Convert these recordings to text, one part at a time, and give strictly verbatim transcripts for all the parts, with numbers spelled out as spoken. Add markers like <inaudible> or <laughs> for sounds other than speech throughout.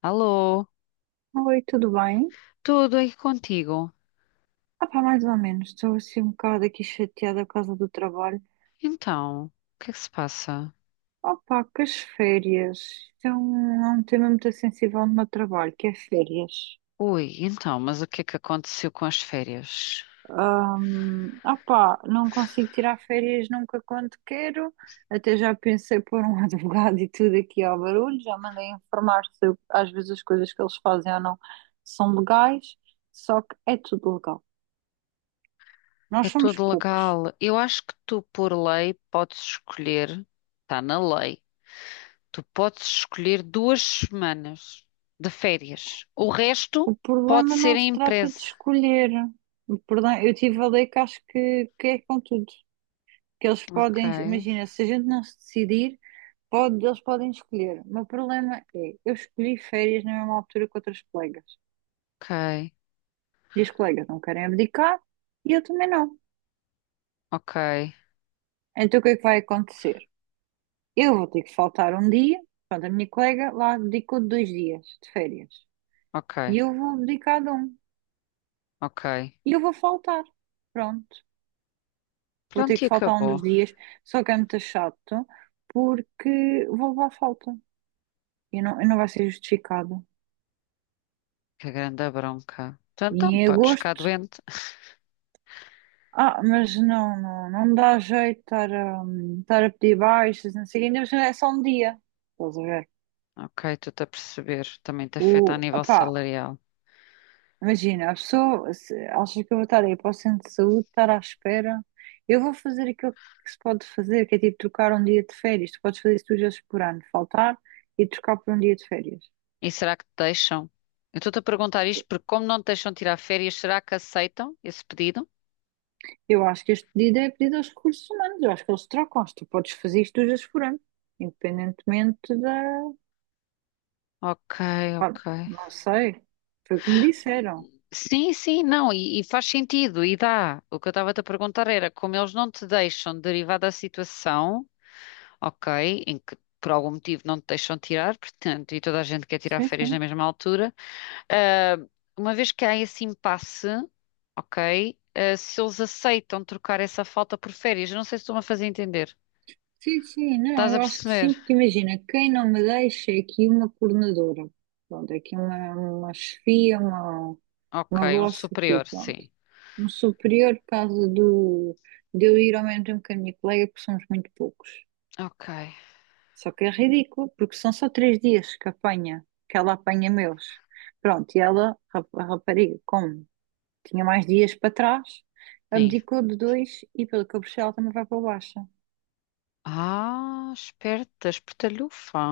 Alô, Oi, tudo bem? tudo aí contigo? Ah pá, mais ou menos. Estou assim um bocado aqui chateada por causa do trabalho. Então, o que é que se passa? Ah pá, que as férias. Isto é um, é um tema muito sensível no meu trabalho, que é férias. Ui, então, mas o que é que aconteceu com as férias? Ahm, Ah pá, não consigo tirar férias nunca quando quero. Até já pensei pôr um <laughs> advogado e tudo aqui ao barulho. Já mandei informar se eu- às vezes as coisas que eles fazem ou não são legais. Só que é tudo legal. É Nós somos tudo poucos. legal. Eu acho que tu, por lei, podes escolher, está na lei, tu podes escolher duas semanas de férias. O resto O pode problema ser não em se trata de empresa. escolher. O problema, eu tive a ler que acho que, que é com tudo. Que eles Ok, podem, imagina, se a gente não se decidir, pode, eles podem escolher. O meu problema é, eu escolhi férias na mesma altura que outras colegas. ok, E as colegas não querem abdicar e eu também não. ok, Então o que é que vai acontecer? Eu vou ter que faltar um dia, pronto, a minha colega lá abdicou de dois dias de férias. ok, E eu vou abdicar de um. ok. E eu vou faltar. Pronto. Vou ter Pronto, e que faltar um acabou. dos dias, só que é muito chato porque vou levar falta e não, e não vai ser justificado. Que grande bronca. Então, E então, em podes ficar agosto, doente. ah, mas não, não, não dá jeito estar a, estar a pedir baixas, não sei, o quê, ainda por cima é só um dia, estás a ver? Ok, estou-te a perceber. Também te O, afeta a nível opá, salarial. imagina, a pessoa se acha que eu vou estar aí para o centro de saúde, estar à espera, eu vou fazer aquilo que se pode fazer, que é tipo trocar um dia de férias, tu podes fazer isso duas vezes por ano, faltar e trocar por um dia de férias. E será que te deixam? Eu estou-te a perguntar isto porque, como não te deixam tirar férias, será que aceitam esse pedido? Eu acho que este pedido é pedido aos recursos humanos. Eu acho que eles trocam. Se tu podes fazer isto, tu já se forando. Independentemente da. Ok, Pá, ok. não sei. Foi o que me disseram. Sim, sim, não, e, e faz sentido, e dá. O que eu estava-te a perguntar era como eles não te deixam, derivado da situação, ok, em que por algum motivo não te deixam tirar, portanto, e toda a gente quer tirar Sim, férias na sim. mesma altura. Ah, uma vez que há esse impasse, ok, ah, se eles aceitam trocar essa falta por férias, eu não sei se estou-me a fazer entender. Sim, sim. Não, Estás a eu acho que sim, perceber? porque imagina, quem não me deixa é aqui uma coordenadora. Pronto, é aqui uma, uma chefia, uma, Ok, uma um boss aqui, superior, pronto. sim. Um superior, por causa do, de eu ir ao mesmo tempo que a minha colega, porque somos muito poucos. Ok, Só que é ridículo, porque são só três dias que apanha, que ela apanha meus. Pronto, e ela, rap- a rapariga, como tinha mais dias para trás, sim. abdicou de dois e pelo que eu percebi ela também vai para baixa. Ah, esperta, espertalhufa.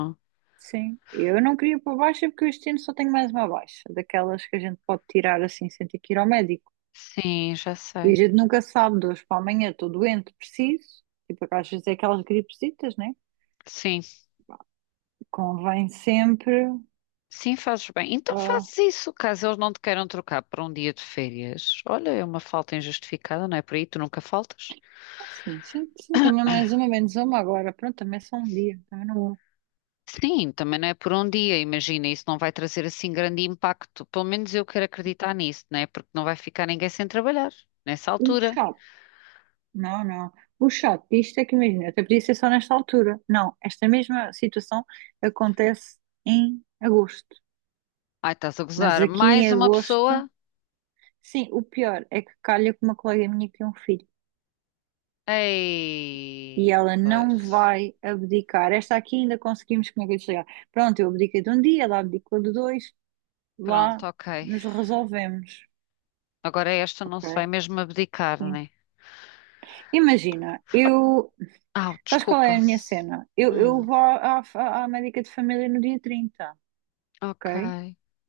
Sim, eu não queria para baixa porque eu este ano só tenho mais uma baixa, daquelas que a gente pode tirar assim sem ter que ir ao médico. Sim, já E a sei. gente nunca sabe, de hoje para amanhã estou doente, preciso. Tipo, às vezes é aquelas gripesitas, né? Sim, Convém sempre. sim, fazes bem. Então ah, fazes isso, caso eles não te queiram trocar para um dia de férias. Olha, é uma falta injustificada, não é por aí? Tu nunca faltas? Sim, sim, sim, também é mais uma, menos uma agora. Pronto, também é só um dia. Também não vou. Sim, também não é por um dia, imagina, isso não vai trazer assim grande impacto. Pelo menos eu quero acreditar nisso, né? Porque não vai ficar ninguém sem trabalhar nessa O altura. chato. Não, não. O chato disto é que imagina, até podia ser só nesta altura. Não, esta mesma situação acontece em agosto. Ai, estás a Mas gozar. aqui Mais em uma agosto, pessoa? sim, o pior é que calha com uma colega minha que tem um filho. E Ei, ela não pois. vai abdicar. Esta aqui ainda conseguimos, como é que eu ia chegar? Pronto, eu abdiquei de um dia, ela abdicou de dois, lá Pronto, ok. nos resolvemos. Agora esta não se vai Ok? mesmo abdicar, Sim. né? Imagina, eu Ah, sabes qual desculpa. é a minha cena? Eu, eu Hum, vou à, à- à médica de família no dia trinta, ok, ok?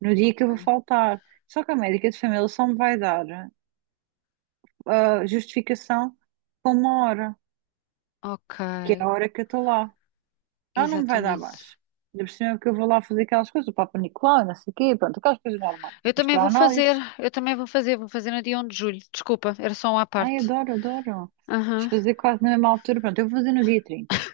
No dia que ok, eu vou faltar. Só que a médica de família só me vai dar a justificação com uma hora, que é ok. a hora que eu estou lá. Ela não me vai dar Exatamente. abaixo. Ainda por cima é que eu vou lá fazer aquelas coisas, o Papa Nicolau, não sei o quê, pronto, aquelas coisas normais. Eu também Mostrar vou fazer, análises. eu também vou fazer, vou fazer no dia um de julho. Desculpa, era só um à Ai, parte. adoro, adoro. Vamos Aham, fazer quase na mesma altura. Pronto, eu vou fazer no dia trinta.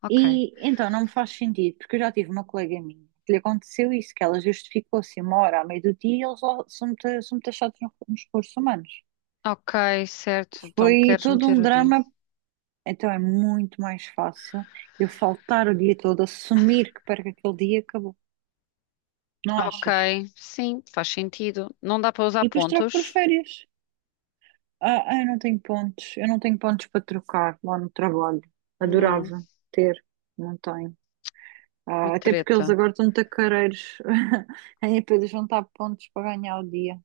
ok. E então não me faz sentido, porque eu já tive uma colega minha que lhe aconteceu isso, que ela justificou-se uma hora à meio do dia e eles lá são muito, são muito achados no- nos recursos humanos. Ok, certo. Então Foi queres todo meter um o dia. drama, então é muito mais fácil eu faltar o dia todo, assumir que perco aquele dia e acabou, não Ok, achas? sim, faz sentido. Não dá para usar E depois troco por pontos? férias. Ah, ah, eu não tenho pontos, eu não tenho pontos para trocar lá no trabalho. Não, Adorava ter, não tenho. uma Ah, até porque eles treta. agora estão tacareiros <laughs> em poder juntar pontos para ganhar o dia.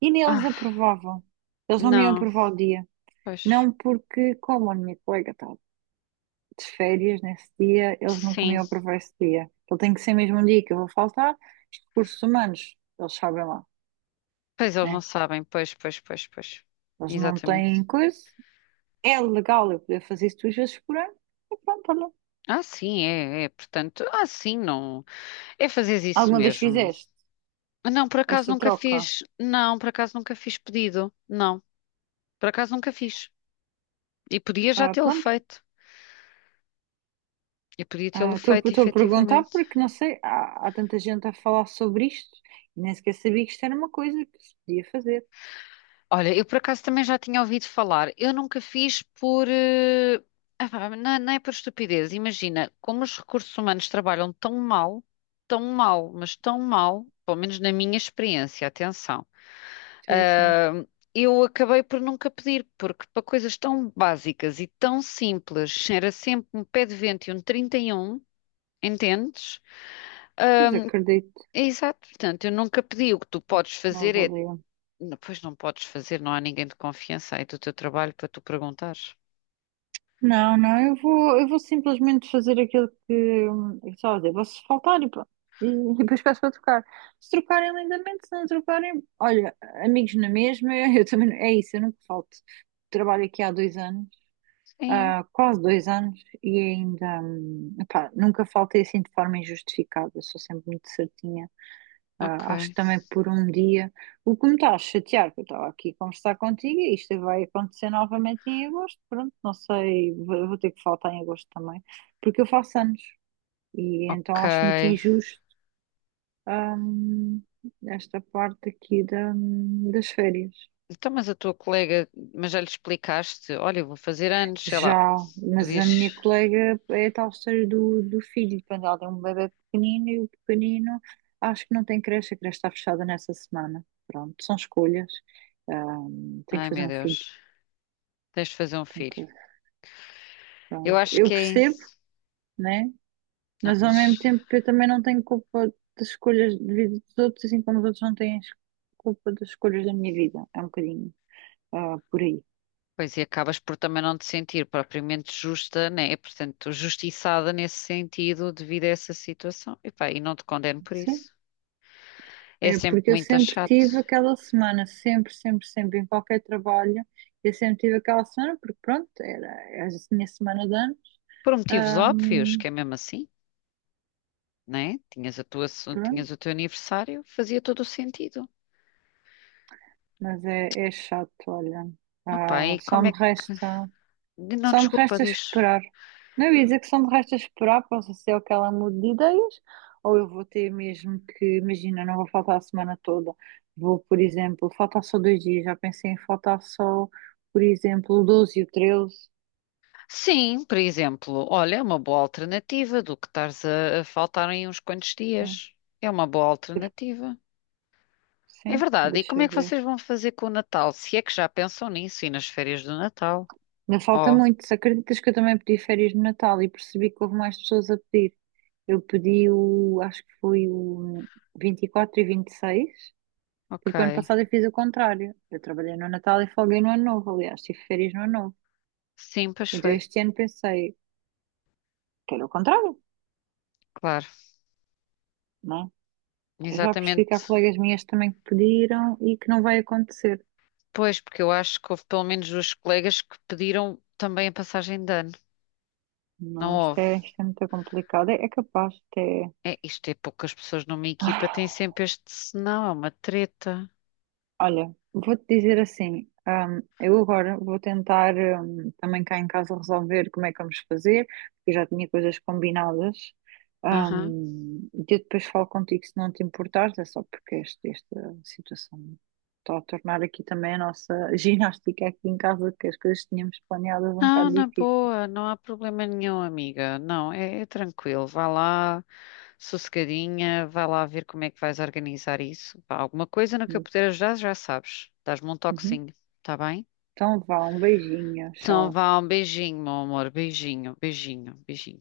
E nem eles Ah, aprovavam. Eles não me iam não, aprovar o dia. pois. Não porque, como a minha colega está de férias nesse dia, eles nunca me Sim, iam aprovar esse dia. Então tem que ser mesmo um dia que eu vou faltar. Os recursos humanos, eles sabem lá, pois eles não né? sabem. Pois, pois, pois, pois. Eles não Exatamente. têm coisa. É legal eu poder fazer isso duas vezes por ano. E pronto, olha. Ah, sim, é, é. Portanto, ah, sim, não. É fazer isso Alguma vez mesmo. fizeste Não, por acaso esta nunca troca? fiz. Não, por acaso nunca fiz pedido. Não, por acaso nunca fiz. E podia já Ah, tê-lo pronto, feito. E podia tê-lo ah, Estou feito, estou a perguntar efetivamente. porque não sei, há, há tanta gente a falar sobre isto e nem sequer sabia que isto era uma coisa que se podia fazer. Olha, eu por acaso também já tinha ouvido falar. Eu nunca fiz por. eh, ah pá, Não, não é por estupidez. Imagina, como os recursos humanos trabalham tão mal, tão mal, mas tão mal, pelo menos na minha experiência, atenção, Sim, sim. ah, eu acabei por nunca pedir, porque para coisas tão básicas e tão simples, era sempre um pé de vento e um trinta e um. Entendes? Pois acredito, É exato, portanto, eu nunca pedi. O que tu podes não fazer é valeu. Não, pois não podes fazer, não há ninguém de confiança aí do teu trabalho para tu perguntares. Não, não, eu vou, eu vou simplesmente fazer aquilo que hum, eu estava a dizer, vou-se faltar e pronto. E, e depois peço para trocar. Se trocarem lindamente, se não trocarem, olha, amigos na mesma, <laughs> eu também, não- é isso, eu nunca falto. Trabalho aqui há dois anos. Sim, Há quase dois anos e ainda, hum, epá, nunca faltei assim de forma injustificada, sou sempre muito certinha. ok, Ah, acho que também por um dia, o que me está a chatear, porque eu estava aqui a conversar contigo e isto vai acontecer novamente em agosto, pronto, não sei, vou, vou ter que faltar em agosto também, porque eu faço anos e então ok. acho muito injusto, hum, esta parte aqui da, hum, das férias. Então, mas a tua colega, mas já lhe explicaste, olha, eu vou fazer anos, sei lá, Já, mas a podias. minha colega é a tal história do, do filho, quando ela tem um bebê pequenino e o pequenino acho que não tem creche, a creche está fechada nessa semana. Pronto, são escolhas. Ahm, tem que Ai fazer meu um filho, Deus, tens de fazer um tem que filho. fazer. Eu Pronto. acho Eu que é percebo, isso. né? Não, Mas ao mesmo mas. tempo eu também não tenho culpa das escolhas de vida dos outros, assim como os outros não têm as- culpa das escolhas da minha vida. É um bocadinho, ah, por aí. Pois, e acabas por também não te sentir propriamente justa, né? Portanto, justiçada nesse sentido devido a essa situação. E pá, e não te condeno por Sim. isso. É É sempre porque eu muito sempre chato. tive aquela semana, sempre, sempre, sempre, em qualquer trabalho, eu sempre tive aquela semana, porque pronto, era, era a minha semana de anos. Por motivos óbvios, Ahm, que é mesmo assim. Né? Tinhas a tua, pronto, tinhas o teu aniversário, fazia todo o sentido. mas é, é chato, olha. Opá, Ah, e só como me é que. resta, Não, só me desculpa, resta diz. esperar. Não, eu ia dizer que só me resta esperar, posso ser o que ela mude de ideias, ou eu vou ter mesmo que, imagina, não vou faltar a semana toda. Vou, por exemplo, faltar só dois dias, já pensei em faltar só, por exemplo, o doze e o treze. Sim, por exemplo, olha, é uma boa alternativa do que estares a, a faltar em uns quantos dias. É uma boa alternativa. É Sim, verdade. E deixa como é eu que ver. vocês vão fazer com o Natal? Se é que já pensam nisso e nas férias do Natal? Ainda falta Oh, muito. Se acreditas que eu também pedi férias de Natal e percebi que houve mais pessoas a pedir. Eu pedi o, acho que foi o vinte e quatro e vinte e seis, ok. porque o ano passado eu fiz o contrário. Eu trabalhei no Natal e folguei no Ano Novo, aliás, tive férias no Ano Novo. Sim, pois Então foi. este ano pensei que era o contrário, Claro, não é? Eu já percebi que há exatamente. colegas minhas também que pediram e que não vai acontecer. Pois, porque eu acho que houve pelo menos duas colegas que pediram também a passagem de ano. Não Não, isto houve. é, isto é muito complicado. É, é capaz, isto É, isto é poucas pessoas numa é. equipa, <sighs> tem sempre este senão, é uma treta. Olha, vou-te dizer assim, hum, eu agora vou tentar, hum, também cá em casa resolver como é que vamos fazer, porque eu já tinha coisas combinadas. Aham. Hum, e eu depois falo contigo se não te importares, é só porque este- esta situação está a tornar aqui também a nossa <laughs> ginástica aqui em casa, que as coisas que tínhamos planeadas um Não, bocado na difícil. boa, não há problema nenhum, amiga. Não, é, é tranquilo. Vá lá, sossegadinha, vá lá ver como é que vais organizar isso. Pá, alguma coisa no que eu puder ajudar, já sabes. Dás-me um Uhum. toquezinho, tá bem? Então vá, um beijinho, Então tchau. vá, um beijinho, meu amor. Beijinho, beijinho, beijinho.